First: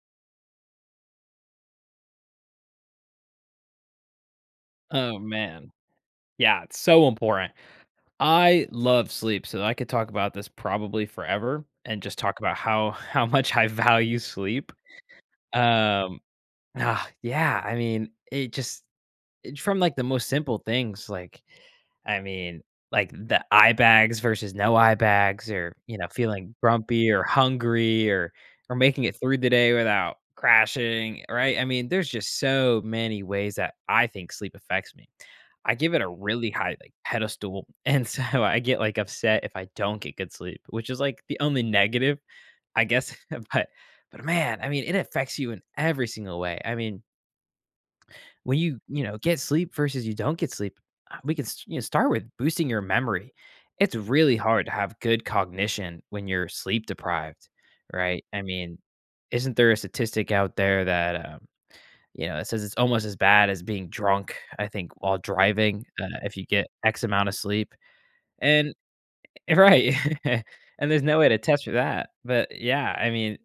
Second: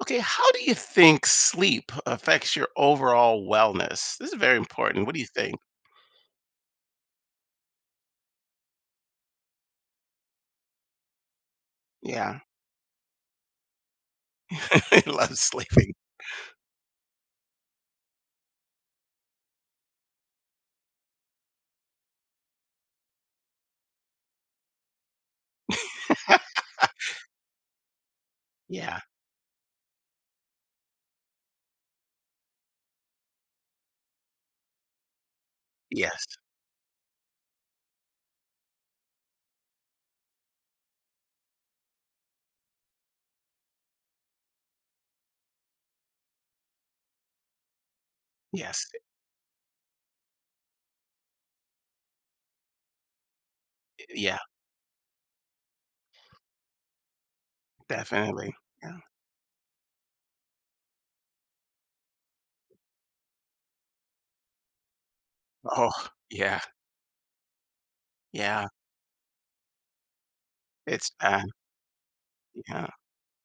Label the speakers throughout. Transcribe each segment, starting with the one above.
Speaker 1: Okay, how do you think sleep affects your overall wellness? This is very important. What
Speaker 2: Oh
Speaker 1: do you think?
Speaker 2: man. Yeah, it's so important. I love sleep, so I could talk about this probably forever and just
Speaker 1: Yeah.
Speaker 2: talk about how how much I value sleep.
Speaker 1: I love sleeping.
Speaker 2: Um, yeah, I mean, it, from like the most simple things like I mean, like the eye bags versus no eye bags, or, feeling grumpy or hungry or
Speaker 1: Yeah.
Speaker 2: making it through the day without crashing, right? I mean, there's just so many ways that I think sleep affects me. I give it a
Speaker 1: Yes.
Speaker 2: really high, like, pedestal, and so I get, like, upset if I don't get good sleep, which is, like, the only negative, I guess, but but, man, I mean, it affects you in every single way. I mean, when you
Speaker 1: Yes.
Speaker 2: get sleep versus you don't get sleep, we can start with boosting your memory. It's really
Speaker 1: Yeah,
Speaker 2: hard to have good cognition when you're sleep deprived, right? I
Speaker 1: definitely.
Speaker 2: mean,
Speaker 1: Yeah.
Speaker 2: isn't there a statistic out there that it says it's almost as bad as being drunk, I think, while driving,
Speaker 1: Oh,
Speaker 2: if you
Speaker 1: yeah.
Speaker 2: get X amount of sleep,
Speaker 1: Yeah.
Speaker 2: and Right, and there's
Speaker 1: It's
Speaker 2: no way to
Speaker 1: bad.
Speaker 2: test for that, but
Speaker 1: Yeah,
Speaker 2: yeah, I mean,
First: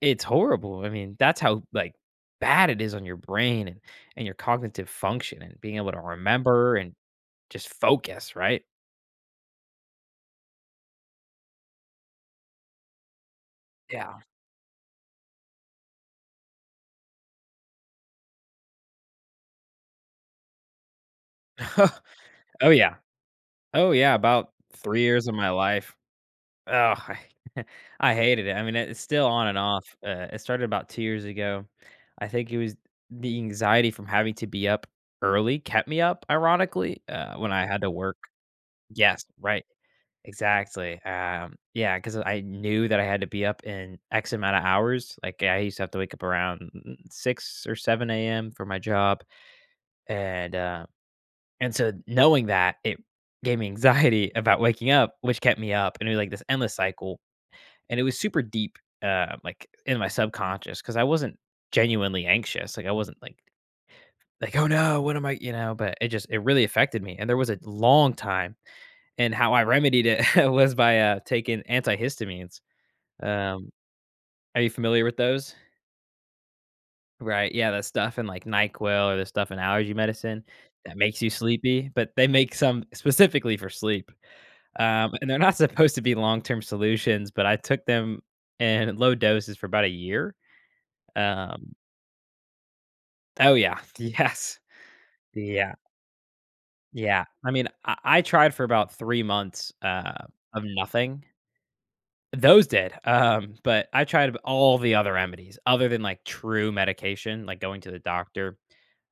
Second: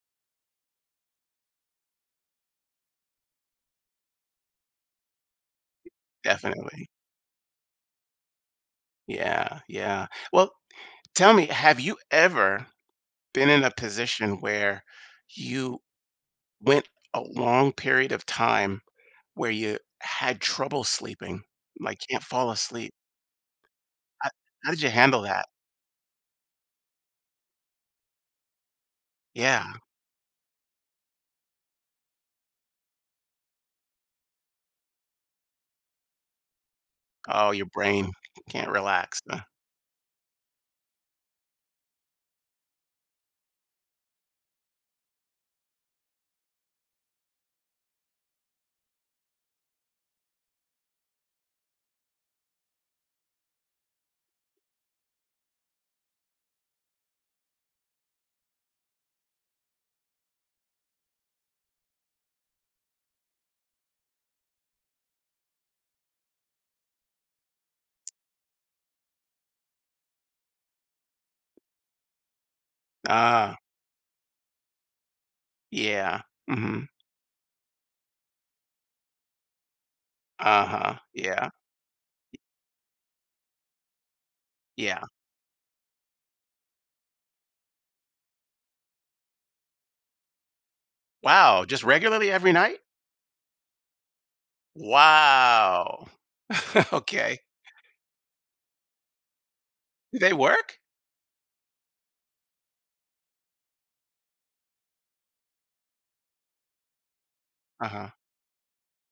Speaker 2: it's horrible, I mean, that's how, like, bad it is on your brain and your cognitive function and being able to remember
Speaker 1: definitely.
Speaker 2: and just focus, right?
Speaker 1: Yeah. Yeah. Well, tell me, have you ever been in a
Speaker 2: Yeah.
Speaker 1: position where you went a long period of time where you had trouble sleeping? Like, can't fall
Speaker 2: Oh,
Speaker 1: asleep?
Speaker 2: yeah. Oh, yeah,
Speaker 1: How
Speaker 2: about
Speaker 1: how did you
Speaker 2: 3
Speaker 1: handle
Speaker 2: years of
Speaker 1: that?
Speaker 2: my life. Oh, I I hated it. I mean, it's still on and
Speaker 1: Yeah.
Speaker 2: off. It started about 2 years ago. I think it was the anxiety from having to be up early kept me up, ironically,
Speaker 1: Oh,
Speaker 2: when I
Speaker 1: your
Speaker 2: had to
Speaker 1: brain
Speaker 2: work.
Speaker 1: can't relax,
Speaker 2: Yes,
Speaker 1: huh?
Speaker 2: right. Exactly. Yeah, because I knew that I had to be up in X amount of hours. Like, I used to have to wake up around 6 or 7 a.m. for my job, and, uh, and so knowing that, it gave me anxiety about waking up, which kept me up, and it was like this endless cycle and it was super deep, like in my subconscious because I wasn't genuinely anxious. Like I wasn't like oh no, what am I? You know, but it really affected me. And there was a long time, and how I remedied it was by taking antihistamines.
Speaker 1: Ah,
Speaker 2: Um, are you familiar with those?
Speaker 1: yeah. Mhm.
Speaker 2: Right, yeah, that stuff in like Nyquil or the stuff in allergy medicine that
Speaker 1: Uh-huh.
Speaker 2: makes you
Speaker 1: Yeah,
Speaker 2: sleepy, but they make some specifically for sleep.
Speaker 1: yeah.
Speaker 2: And they're not supposed to be long term solutions, but I took them in low doses for about a year.
Speaker 1: Wow,
Speaker 2: Um,
Speaker 1: just regularly every night?
Speaker 2: Oh, yeah. Yes. Yeah,
Speaker 1: Wow.
Speaker 2: yeah.
Speaker 1: Okay.
Speaker 2: I mean, I tried for about 3 months,
Speaker 1: Do they
Speaker 2: of
Speaker 1: work?
Speaker 2: nothing. Those did, but I tried all the other remedies other than, like, true medication, like going to the
Speaker 1: Uh-huh.
Speaker 2: doctor,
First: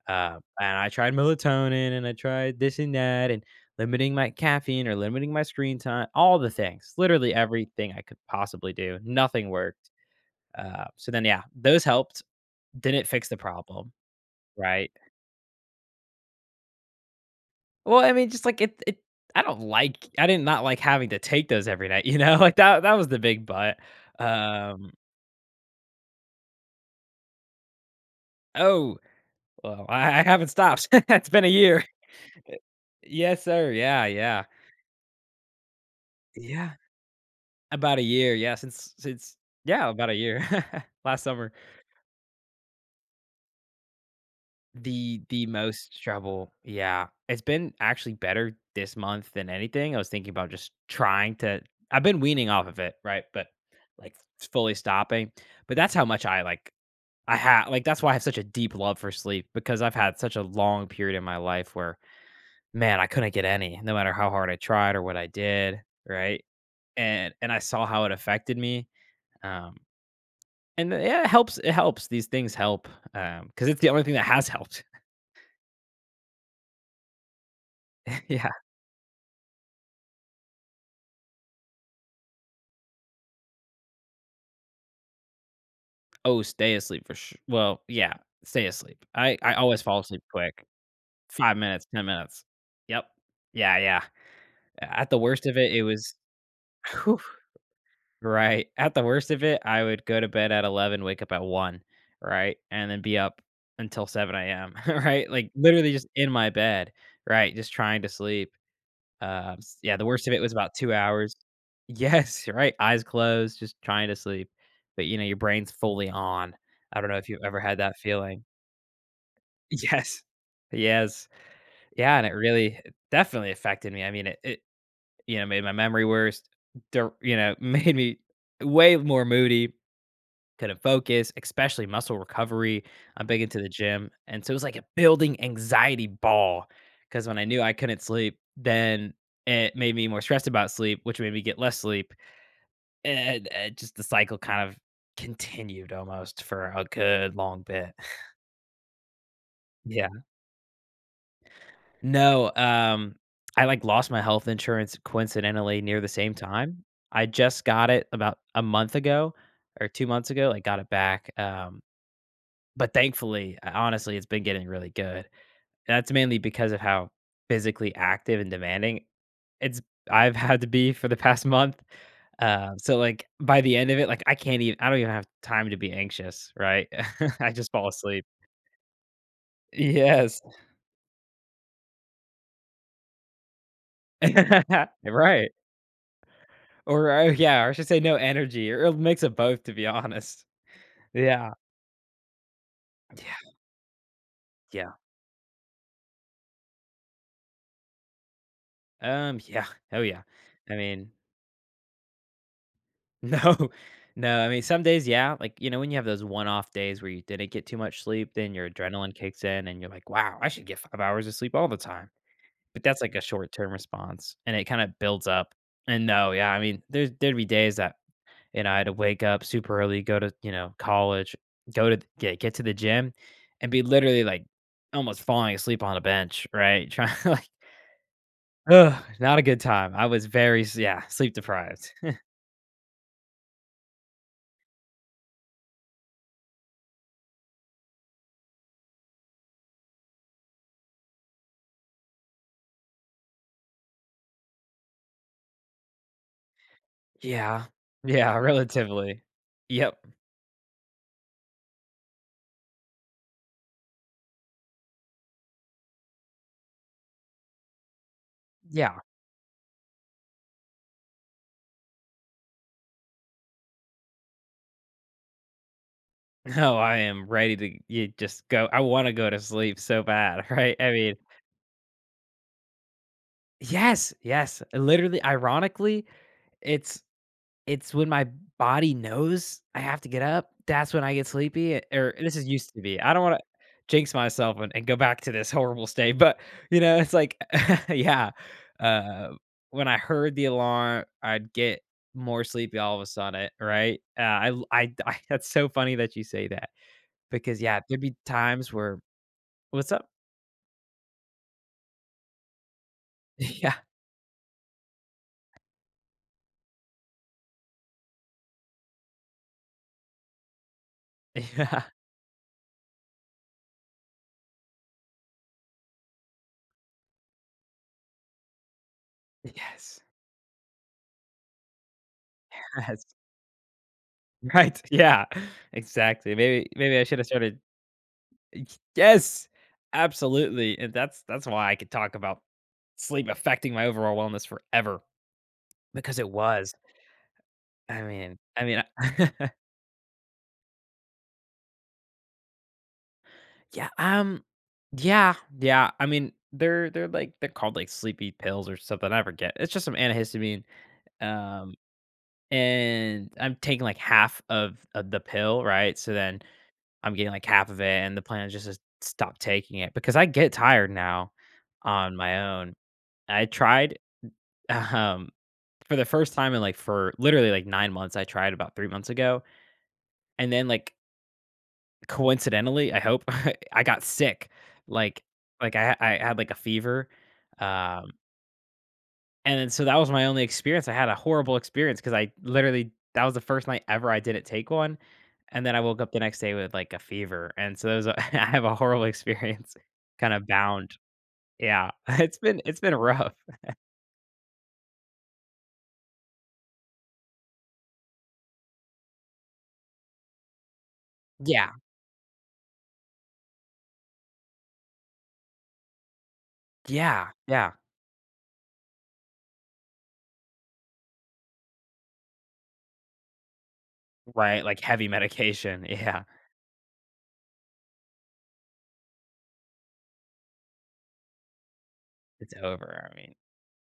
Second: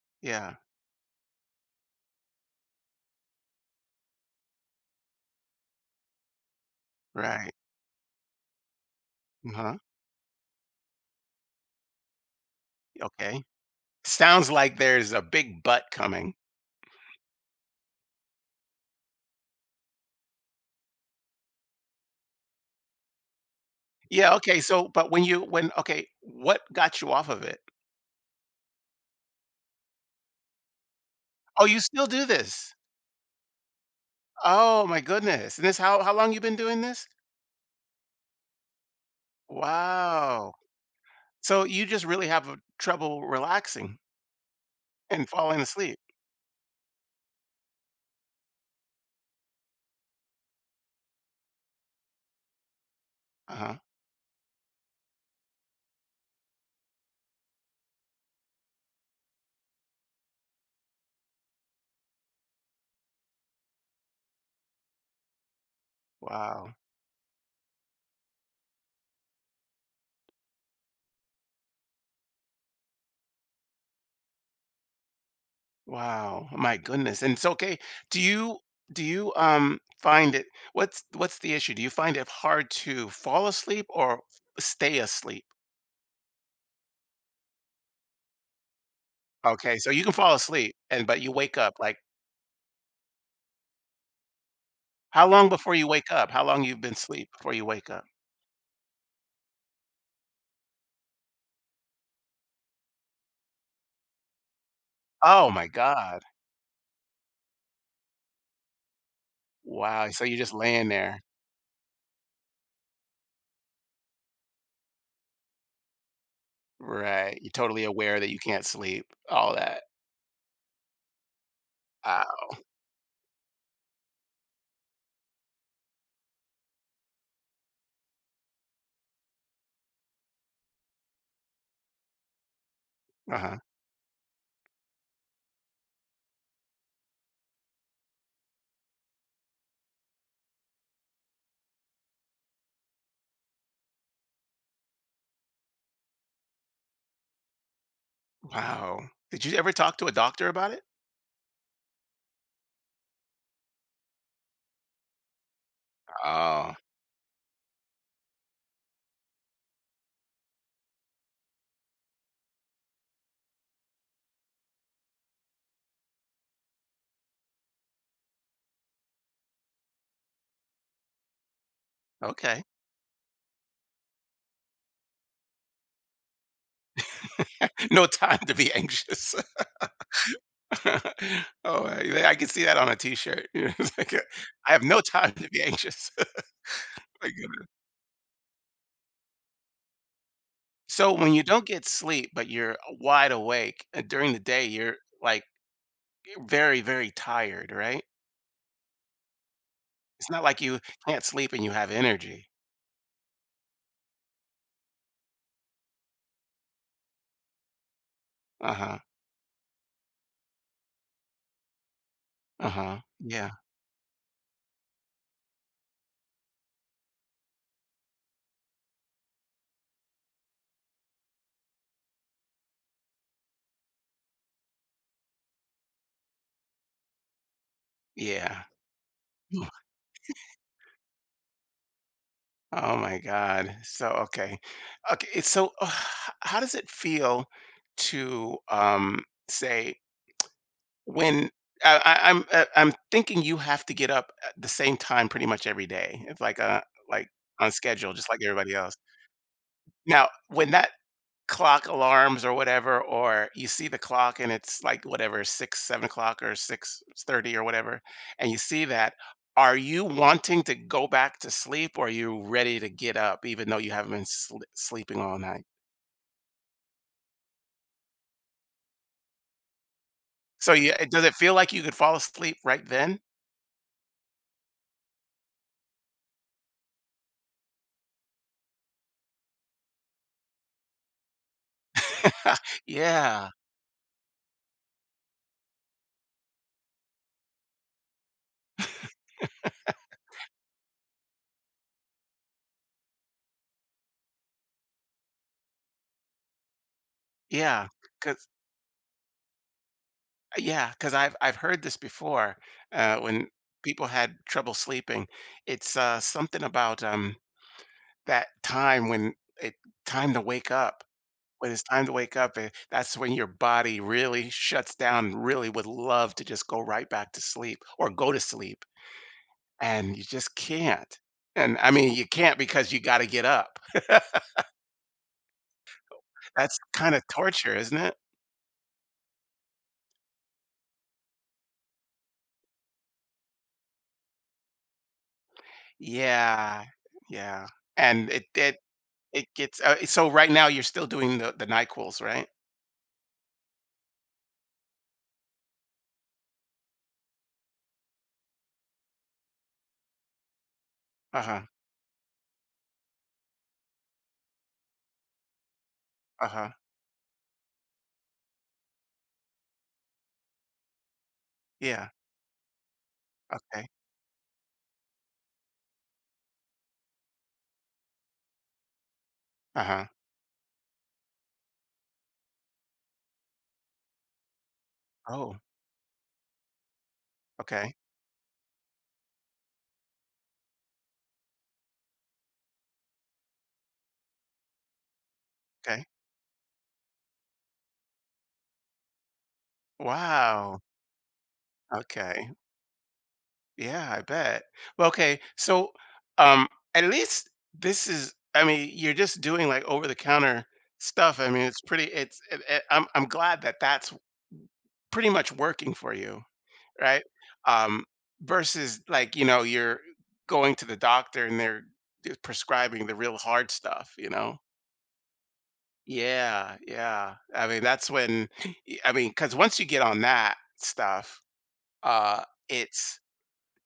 Speaker 1: Yeah,
Speaker 2: and I tried melatonin, and I tried this and that, and limiting my caffeine or limiting my screen time, all the things, literally
Speaker 1: right.
Speaker 2: everything I could possibly do. Nothing
Speaker 1: Uh-huh.
Speaker 2: worked. So then, yeah, those helped. Didn't fix the
Speaker 1: Okay.
Speaker 2: problem,
Speaker 1: Sounds like
Speaker 2: right?
Speaker 1: there's a big butt coming.
Speaker 2: Well, I mean, just like it, I did not like having to take those every night, you know? Like that was the big but.
Speaker 1: Yeah, okay, so
Speaker 2: Um,
Speaker 1: but when you when okay, what got you off of it?
Speaker 2: oh, well, I haven't stopped. It's been a
Speaker 1: Oh, you
Speaker 2: year.
Speaker 1: still do this?
Speaker 2: Yes, sir. Yeah, yeah.
Speaker 1: Oh my goodness, and this how long you been
Speaker 2: Yeah.
Speaker 1: doing this?
Speaker 2: About a year, yeah, since, yeah, about a year.
Speaker 1: Wow.
Speaker 2: Last summer.
Speaker 1: So you just really have a trouble relaxing
Speaker 2: The
Speaker 1: and
Speaker 2: the
Speaker 1: falling asleep.
Speaker 2: most trouble. Yeah. It's been actually better this month than anything. I was thinking about just trying to I've been weaning off of it, right? But
Speaker 1: Uh-huh.
Speaker 2: like fully stopping. But that's how much I like I ha like, that's why I have such a deep love for sleep because I've had such a long period in my life where, man, I couldn't get any no matter how hard I tried or what I did, right?
Speaker 1: Wow.
Speaker 2: And I saw how it affected me. Um, yeah, it helps. It helps. These things help because it's the only thing that has helped.
Speaker 1: Wow. My goodness. And it's okay. Do
Speaker 2: Yeah.
Speaker 1: you do you find it, what's the issue? Do you find it hard to fall asleep or stay asleep?
Speaker 2: Oh, stay asleep for sure. Well, yeah, stay asleep. I
Speaker 1: Okay,
Speaker 2: always
Speaker 1: so
Speaker 2: fall
Speaker 1: you can
Speaker 2: asleep
Speaker 1: fall
Speaker 2: quick.
Speaker 1: asleep and but you wake
Speaker 2: Five
Speaker 1: up
Speaker 2: minutes,
Speaker 1: like
Speaker 2: 10 minutes. Yep. Yeah, yeah. At the
Speaker 1: how
Speaker 2: worst
Speaker 1: long
Speaker 2: of it,
Speaker 1: before
Speaker 2: it
Speaker 1: you wake
Speaker 2: was.
Speaker 1: up? How long you've been asleep before you wake up?
Speaker 2: Right. At the worst of it, I would go to bed at 11, wake up at 1, right? And then be up until 7 a.m., right?
Speaker 1: Oh
Speaker 2: Like,
Speaker 1: my
Speaker 2: literally just
Speaker 1: God.
Speaker 2: in my bed, right? Just trying to sleep. S Yeah, the
Speaker 1: Wow. So
Speaker 2: worst of
Speaker 1: you're
Speaker 2: it
Speaker 1: just
Speaker 2: was about
Speaker 1: laying
Speaker 2: 2
Speaker 1: there.
Speaker 2: hours. Yes, right, eyes closed, just trying to sleep. But, your brain's fully on. I don't know if
Speaker 1: Right.
Speaker 2: you've
Speaker 1: You're
Speaker 2: ever had
Speaker 1: totally
Speaker 2: that
Speaker 1: aware that you
Speaker 2: feeling.
Speaker 1: can't sleep, all that.
Speaker 2: Yes. Yes. Yeah, and
Speaker 1: Wow.
Speaker 2: it definitely affected me. I mean, it made my memory worse, made me way more moody couldn't focus, especially muscle recovery. I'm big
Speaker 1: Uh-huh.
Speaker 2: into the gym. And so it was like a building anxiety ball because when I knew I couldn't sleep, then it made me more stressed about sleep, which made me get less sleep. And just the cycle kind of continued almost for a good long bit.
Speaker 1: Wow. Did you ever talk to a
Speaker 2: Yeah.
Speaker 1: doctor about it?
Speaker 2: No, I like lost my health insurance coincidentally near the same
Speaker 1: Oh,
Speaker 2: time. I just got it about a month ago or 2 months ago. Like got it back. But thankfully, honestly, it's been getting really good. That's mainly because of how physically active and demanding it's I've had to be for the past month.
Speaker 1: okay.
Speaker 2: So like by the end of it, like I don't even have time to be anxious, right? I just fall
Speaker 1: No
Speaker 2: asleep.
Speaker 1: time to be anxious.
Speaker 2: Yes.
Speaker 1: Oh, I yeah, I could see that on a t-shirt. It's like, I have no time to
Speaker 2: Right.
Speaker 1: be anxious.
Speaker 2: Or oh
Speaker 1: My
Speaker 2: yeah,
Speaker 1: goodness.
Speaker 2: or I should say no energy or a mix of both to be honest.
Speaker 1: So when you
Speaker 2: Yeah.
Speaker 1: don't get sleep, but you're wide
Speaker 2: Yeah.
Speaker 1: awake during the day,
Speaker 2: Yeah.
Speaker 1: you're like very, very tired, right?
Speaker 2: Yeah. Oh yeah.
Speaker 1: It's not like
Speaker 2: I
Speaker 1: you
Speaker 2: mean.
Speaker 1: can't sleep and you have energy.
Speaker 2: No, no. I mean, some days, yeah, like when you have those one-off days where you didn't get too much sleep, then your
Speaker 1: Uh-huh.
Speaker 2: adrenaline kicks in, and you're like, "Wow, I should get 5 hours of sleep all the time." But
Speaker 1: Uh-huh.
Speaker 2: that's like a
Speaker 1: Yeah.
Speaker 2: short-term response, and it kind of builds up. And no, yeah, I mean, there'd be days that I had to wake up super early, go to college, go to get to the gym, and be literally like almost falling asleep on a bench, right? Trying like,
Speaker 1: Yeah.
Speaker 2: ugh, not a good time. I was very yeah, sleep deprived.
Speaker 1: Oh my God. So okay. Okay, so how does it feel to say when I'm thinking you have to get up at the same time pretty much every day. It's like a like
Speaker 2: Yeah.
Speaker 1: on schedule, just
Speaker 2: Yeah,
Speaker 1: like everybody else.
Speaker 2: relatively. Yep.
Speaker 1: Now, when that clock alarms or whatever, or you see the clock and it's like whatever, 6, 7 o'clock or 6:30 or whatever, and you see
Speaker 2: Yeah.
Speaker 1: that, are you wanting to go back to sleep or are you ready to get up even though you haven't been sl sleeping all night?
Speaker 2: No, I am ready to you just go. I want to go to sleep so bad,
Speaker 1: So,
Speaker 2: right? I
Speaker 1: yeah, it
Speaker 2: mean,
Speaker 1: does it feel like you could fall asleep right then?
Speaker 2: yes, yes. Literally, ironically, it's It's when my body knows I have to get up, that's when I get sleepy, or this is used to be. I don't wanna
Speaker 1: Yeah,
Speaker 2: jinx myself and go back to this horrible state, but, it's like yeah, uh, when I heard the alarm, I'd get more sleepy all of a sudden, right? I l I I that's so funny that you say that because, yeah,
Speaker 1: yeah,
Speaker 2: there'd be
Speaker 1: cause
Speaker 2: times where what's up?
Speaker 1: yeah, because yeah, 'cause I've heard this before, when
Speaker 2: Yeah,
Speaker 1: people had trouble sleeping. It's, something about, that time when it time to wake up. When
Speaker 2: yeah,
Speaker 1: it's time to wake up, that's when your body really shuts down, really would love to just go right back to sleep or go to sleep,
Speaker 2: yes,
Speaker 1: and you just can't. And, I mean, you can't because you
Speaker 2: yes,
Speaker 1: gotta get up.
Speaker 2: right, yeah, exactly. Maybe
Speaker 1: That's
Speaker 2: maybe I should
Speaker 1: kinda
Speaker 2: have started
Speaker 1: torture, isn't it?
Speaker 2: yes, absolutely, and that's why I could talk about sleep affecting my overall wellness forever, because it was.
Speaker 1: Yeah, yeah,
Speaker 2: I
Speaker 1: and
Speaker 2: mean
Speaker 1: it
Speaker 2: I
Speaker 1: it
Speaker 2: mean,
Speaker 1: it
Speaker 2: I-
Speaker 1: gets so right now you're still doing the NyQuils, right?
Speaker 2: Yeah, yeah, yeah, I mean, like they're called, like, sleepy pills or something, I forget. It's just some antihistamine,
Speaker 1: Uh-huh,
Speaker 2: um, and I'm taking, like, half of the pill, right? So then
Speaker 1: uh-huh,
Speaker 2: I'm getting, like, half of it, and the plan is just to stop taking it because I get tired now
Speaker 1: yeah,
Speaker 2: on my own. I
Speaker 1: okay,
Speaker 2: tried, um for the first time in like for literally like 9 months, I tried about 3 months ago,
Speaker 1: uh-huh.
Speaker 2: and then like coincidentally, I hope, I got sick. Like
Speaker 1: Oh,
Speaker 2: like I had like a fever,
Speaker 1: okay,
Speaker 2: um, and then so that was my only experience. I had a horrible experience because I literally that was the first night ever I didn't take one, and then I woke
Speaker 1: okay.
Speaker 2: up the next day with like a fever, and so it was a I have a horrible experience kind of
Speaker 1: Wow,
Speaker 2: bound. Yeah, it's
Speaker 1: okay.
Speaker 2: been it's been rough.
Speaker 1: Yeah, I bet. Well, okay, so, um, at least this is I mean, you're just doing, like, over the counter stuff, I mean,
Speaker 2: Yeah,
Speaker 1: it's pretty it's it it I'm glad that that's pretty much working for you, right?
Speaker 2: yeah, yeah,
Speaker 1: Um, versus, like, you're going to the doctor and they're prescribing the real hard stuff, you know?
Speaker 2: right, like heavy medication. Yeah,
Speaker 1: Yeah, yeah. I mean, that's when I mean, because once you get on that stuff, uh,
Speaker 2: it's over, I
Speaker 1: it's
Speaker 2: mean.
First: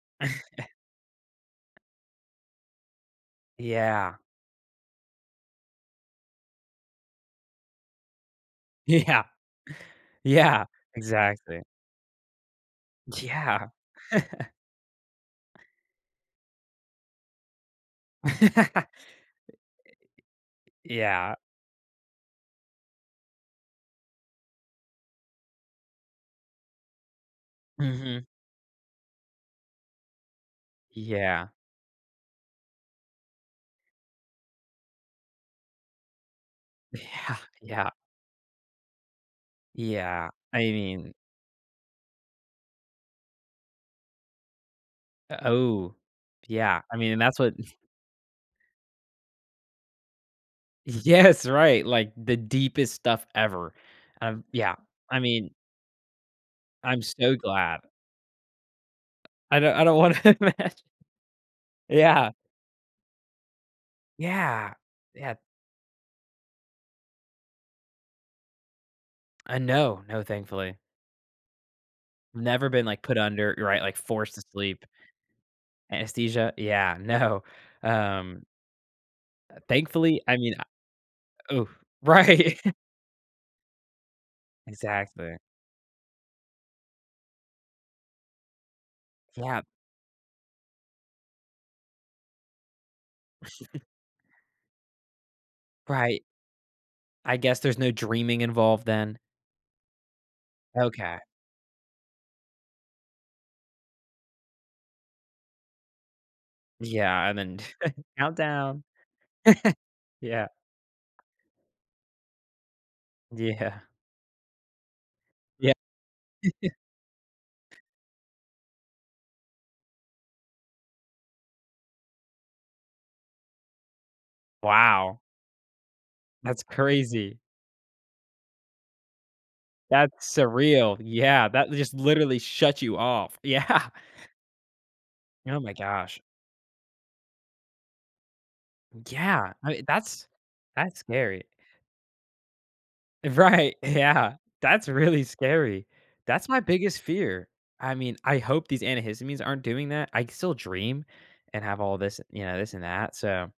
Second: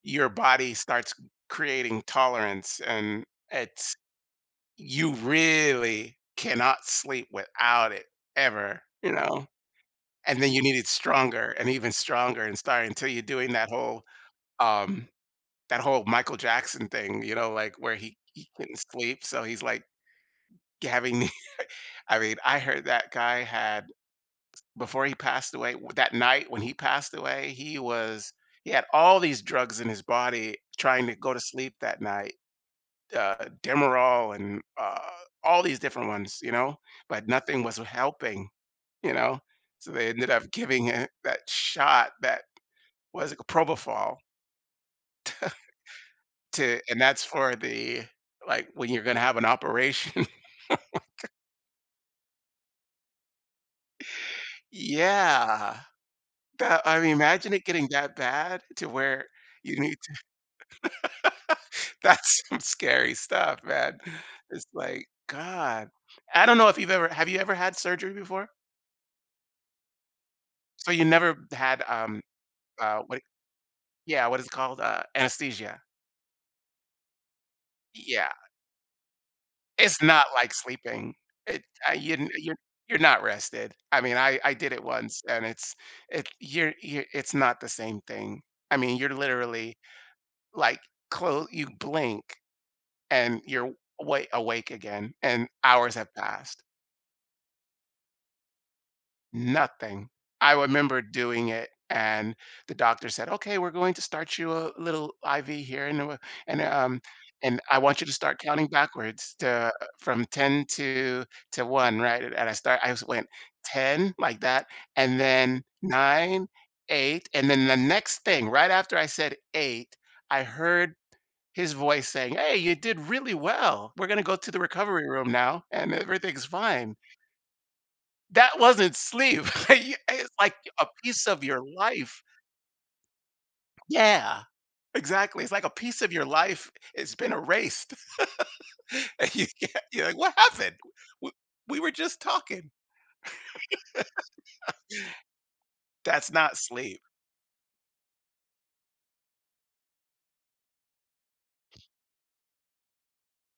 Speaker 1: your body starts creating tolerance and it's
Speaker 2: Yeah.
Speaker 1: you really cannot sleep without it ever
Speaker 2: Yeah.
Speaker 1: and then you
Speaker 2: Yeah.
Speaker 1: need it stronger
Speaker 2: Exactly.
Speaker 1: and even stronger and start until you're doing
Speaker 2: Yeah.
Speaker 1: um that whole Michael Jackson thing, like where he couldn't sleep so he's like having the-
Speaker 2: Yeah.
Speaker 1: I mean I heard that guy had before he passed away, that night when he passed away
Speaker 2: Mhm.
Speaker 1: he had all these drugs in his body trying to go to
Speaker 2: Yeah.
Speaker 1: sleep that night, uh, Demerol and all these different ones, but
Speaker 2: Yeah.
Speaker 1: nothing was
Speaker 2: Yeah.
Speaker 1: helping, you know. So they ended
Speaker 2: Yeah.
Speaker 1: up
Speaker 2: I
Speaker 1: giving it
Speaker 2: mean
Speaker 1: that shot that was like a propofol
Speaker 2: oh,
Speaker 1: to,
Speaker 2: yeah. I
Speaker 1: and
Speaker 2: mean, and
Speaker 1: that's
Speaker 2: that's
Speaker 1: for
Speaker 2: what
Speaker 1: the like when you're gonna have an operation.
Speaker 2: Yes, right, like, the deepest stuff ever. Yeah. I mean,
Speaker 1: yeah, that I
Speaker 2: I'm
Speaker 1: mean,
Speaker 2: so
Speaker 1: imagine it
Speaker 2: glad.
Speaker 1: getting that bad to where
Speaker 2: I don't
Speaker 1: you
Speaker 2: I
Speaker 1: need
Speaker 2: don't
Speaker 1: to.
Speaker 2: wanna imagine. Yeah.
Speaker 1: That's some scary stuff, man. It's
Speaker 2: Yeah.
Speaker 1: like
Speaker 2: Yeah.
Speaker 1: God. I don't know, if you've ever have you ever had surgery before?
Speaker 2: No, no, thankfully.
Speaker 1: So you never had
Speaker 2: Never been, like, put
Speaker 1: what
Speaker 2: under, right, like,
Speaker 1: yeah,
Speaker 2: forced
Speaker 1: what
Speaker 2: to
Speaker 1: is it called?
Speaker 2: sleep.
Speaker 1: Anesthesia.
Speaker 2: Anesthesia? Yeah, no.
Speaker 1: Yeah,
Speaker 2: Um
Speaker 1: it's
Speaker 2: Thankfully,
Speaker 1: not
Speaker 2: I
Speaker 1: like
Speaker 2: mean,
Speaker 1: sleeping.
Speaker 2: I
Speaker 1: It
Speaker 2: oof
Speaker 1: you n
Speaker 2: right.
Speaker 1: you're not rested. I mean, I did it once,
Speaker 2: Exactly.
Speaker 1: and it's it you're it's not the same thing. I mean, you're
Speaker 2: Yeah,
Speaker 1: literally, like, close. You blink, and you're wa awake again, and hours have
Speaker 2: right.
Speaker 1: passed.
Speaker 2: I guess there's no dreaming involved then.
Speaker 1: Nothing. I remember
Speaker 2: Okay.
Speaker 1: doing it, and the doctor said, "Okay, we're going to start you a little IV here, and and um,
Speaker 2: Yeah, and then
Speaker 1: and I want you to start counting
Speaker 2: countdown.
Speaker 1: backwards to from
Speaker 2: Yeah.
Speaker 1: 10 to one, right?" And I just went
Speaker 2: Yeah.
Speaker 1: 10 like that, and then
Speaker 2: Yeah.
Speaker 1: nine, eight, and then the next thing, right after I said eight, I heard his voice saying, "Hey, you did really well. We're gonna go to the recovery
Speaker 2: Wow.
Speaker 1: room now, and everything's
Speaker 2: That's
Speaker 1: fine."
Speaker 2: crazy.
Speaker 1: That wasn't sleep. It's
Speaker 2: That's
Speaker 1: like a
Speaker 2: surreal.
Speaker 1: piece of
Speaker 2: Yeah,
Speaker 1: your
Speaker 2: that just
Speaker 1: life.
Speaker 2: literally shut you off. Yeah.
Speaker 1: Yeah. Exactly. It's
Speaker 2: Oh
Speaker 1: like a
Speaker 2: my
Speaker 1: piece of
Speaker 2: gosh.
Speaker 1: your life it's been erased. And you
Speaker 2: Yeah. I
Speaker 1: can't
Speaker 2: mean,
Speaker 1: you're like,
Speaker 2: that's
Speaker 1: "What happened?
Speaker 2: that's
Speaker 1: W
Speaker 2: scary.
Speaker 1: we were just talking."
Speaker 2: Right, yeah. That's really scary.
Speaker 1: That's
Speaker 2: That's
Speaker 1: not
Speaker 2: my biggest
Speaker 1: sleep.
Speaker 2: fear. I mean, I hope these antihistamines aren't doing that. I still dream and have all this, this and that, so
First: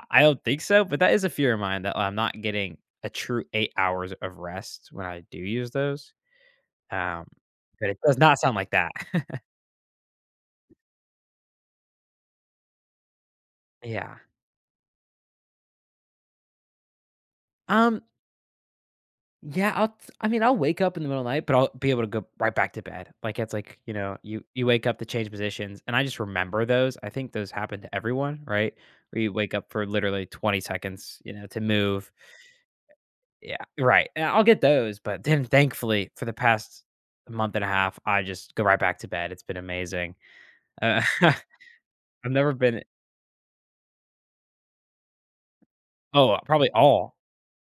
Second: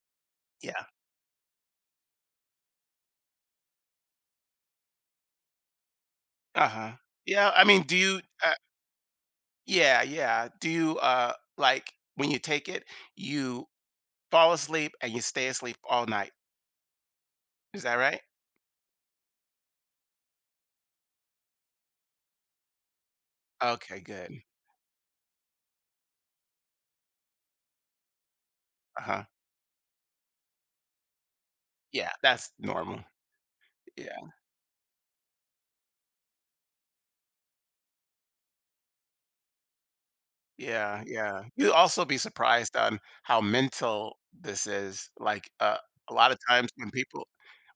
Speaker 2: I don't think so,
Speaker 1: Yeah.
Speaker 2: but that is a fear of mine that I'm not getting a true 8 hours of rest when I do use those,
Speaker 1: Uh-huh.
Speaker 2: um,
Speaker 1: Yeah, I mean,
Speaker 2: but
Speaker 1: do
Speaker 2: it does
Speaker 1: you
Speaker 2: not sound like that.
Speaker 1: yeah, yeah. Do you, like, when you take it, you
Speaker 2: Yeah.
Speaker 1: fall asleep and you stay asleep all night. Is that
Speaker 2: Um
Speaker 1: right?
Speaker 2: Yeah, I mean, I'll wake up in the middle of the night, but I'll be able to go right back to bed. Like, it's like, you
Speaker 1: Okay,
Speaker 2: know,
Speaker 1: good.
Speaker 2: you wake up to change positions, and I just remember those. I think those happen to everyone, right? Where
Speaker 1: Uh-huh.
Speaker 2: you wake up for literally 20 seconds, to
Speaker 1: Yeah,
Speaker 2: move.
Speaker 1: that's normal.
Speaker 2: Yeah, right.
Speaker 1: Yeah.
Speaker 2: And I'll get those, but then thankfully for the past month and a half, I just go right back to bed. It's been amazing.
Speaker 1: Yeah,
Speaker 2: Uh, I've
Speaker 1: yeah. You'll also be
Speaker 2: never
Speaker 1: surprised
Speaker 2: been
Speaker 1: on how mental this is. Like, a lot of
Speaker 2: oh,
Speaker 1: times
Speaker 2: probably
Speaker 1: when
Speaker 2: all.
Speaker 1: people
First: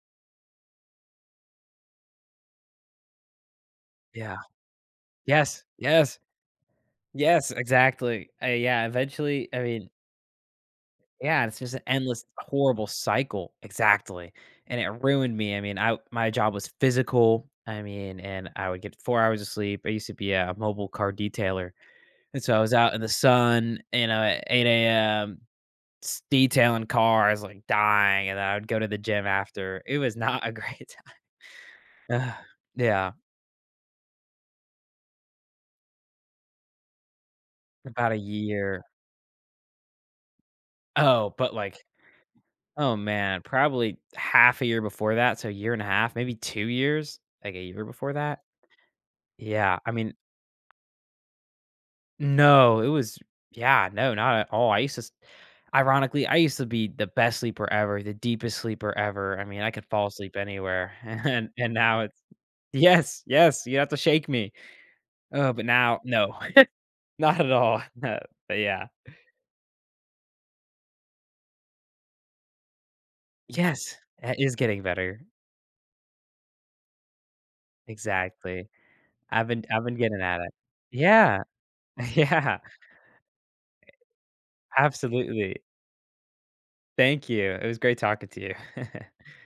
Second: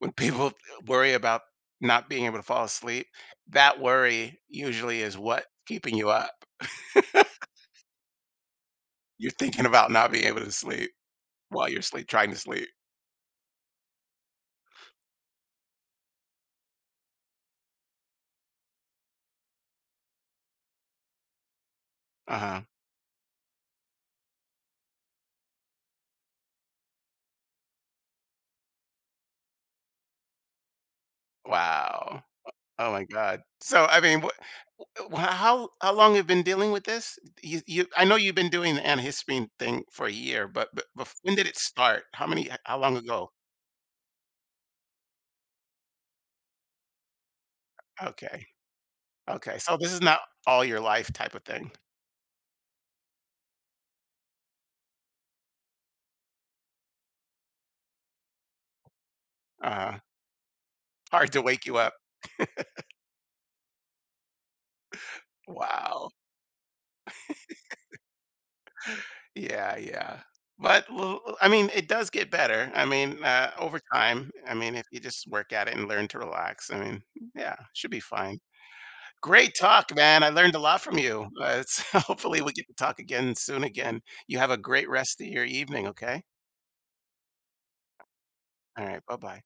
Speaker 1: when people worry about not being able to fall asleep, that
Speaker 2: Yeah.
Speaker 1: worry usually is what
Speaker 2: Yes.
Speaker 1: keeping you
Speaker 2: Yes.
Speaker 1: up.
Speaker 2: Yes, exactly. Yeah,
Speaker 1: You're
Speaker 2: eventually, I
Speaker 1: thinking about
Speaker 2: mean.
Speaker 1: not being able to sleep
Speaker 2: Yeah, it's
Speaker 1: while
Speaker 2: just an
Speaker 1: you're sleep
Speaker 2: endless,
Speaker 1: trying to sleep.
Speaker 2: horrible cycle. Exactly, and it ruined me. I mean, I my job was physical. I mean, and I would get 4 hours of sleep. I used to be a mobile car detailer, and so I
Speaker 1: Uh-huh.
Speaker 2: was out in the sun, at 8 a.m. detailing cars, like dying, and then I would go to the gym after. It was not a great time.
Speaker 1: Wow.
Speaker 2: Ugh,
Speaker 1: Oh my
Speaker 2: yeah,
Speaker 1: God. So, I mean, how long have you been dealing with this? I
Speaker 2: about
Speaker 1: know
Speaker 2: a
Speaker 1: you've been doing the
Speaker 2: year.
Speaker 1: antihistamine thing for a year, but
Speaker 2: Oh,
Speaker 1: when did
Speaker 2: but
Speaker 1: it
Speaker 2: like,
Speaker 1: start? How many? How
Speaker 2: oh
Speaker 1: long ago?
Speaker 2: man, probably half a year before that. So a year and a half, maybe 2 years, like a year before that.
Speaker 1: Okay, okay, so
Speaker 2: Yeah, I
Speaker 1: this is
Speaker 2: mean,
Speaker 1: not all your life type of thing.
Speaker 2: no, it was yeah, no, not at all. I used to s ironically, I used to be the best sleeper ever, the deepest sleeper ever. I mean, I could
Speaker 1: uh
Speaker 2: fall asleep anywhere,
Speaker 1: Hard to
Speaker 2: and
Speaker 1: wake
Speaker 2: and
Speaker 1: you up.
Speaker 2: now it's yes, yes, you have to shake me. Oh, but now,
Speaker 1: Wow.
Speaker 2: no, not at all. But yeah.
Speaker 1: Yeah, yeah. But l l I mean, it does get better. I mean, over
Speaker 2: Yes,
Speaker 1: time,
Speaker 2: it
Speaker 1: I
Speaker 2: is
Speaker 1: mean,
Speaker 2: getting
Speaker 1: if you
Speaker 2: better.
Speaker 1: just work at it and learn to relax, I mean, yeah, should be fine.
Speaker 2: Exactly. I've
Speaker 1: Great
Speaker 2: been I've
Speaker 1: talk,
Speaker 2: been getting
Speaker 1: man. I
Speaker 2: at
Speaker 1: learned
Speaker 2: it.
Speaker 1: a lot from you.
Speaker 2: Yeah,
Speaker 1: It's hopefully we
Speaker 2: yeah,
Speaker 1: get to talk again soon again. You have a great rest of your
Speaker 2: absolutely.
Speaker 1: evening, okay?
Speaker 2: Thank you. It was great talking to you.
Speaker 1: All right, bye-bye.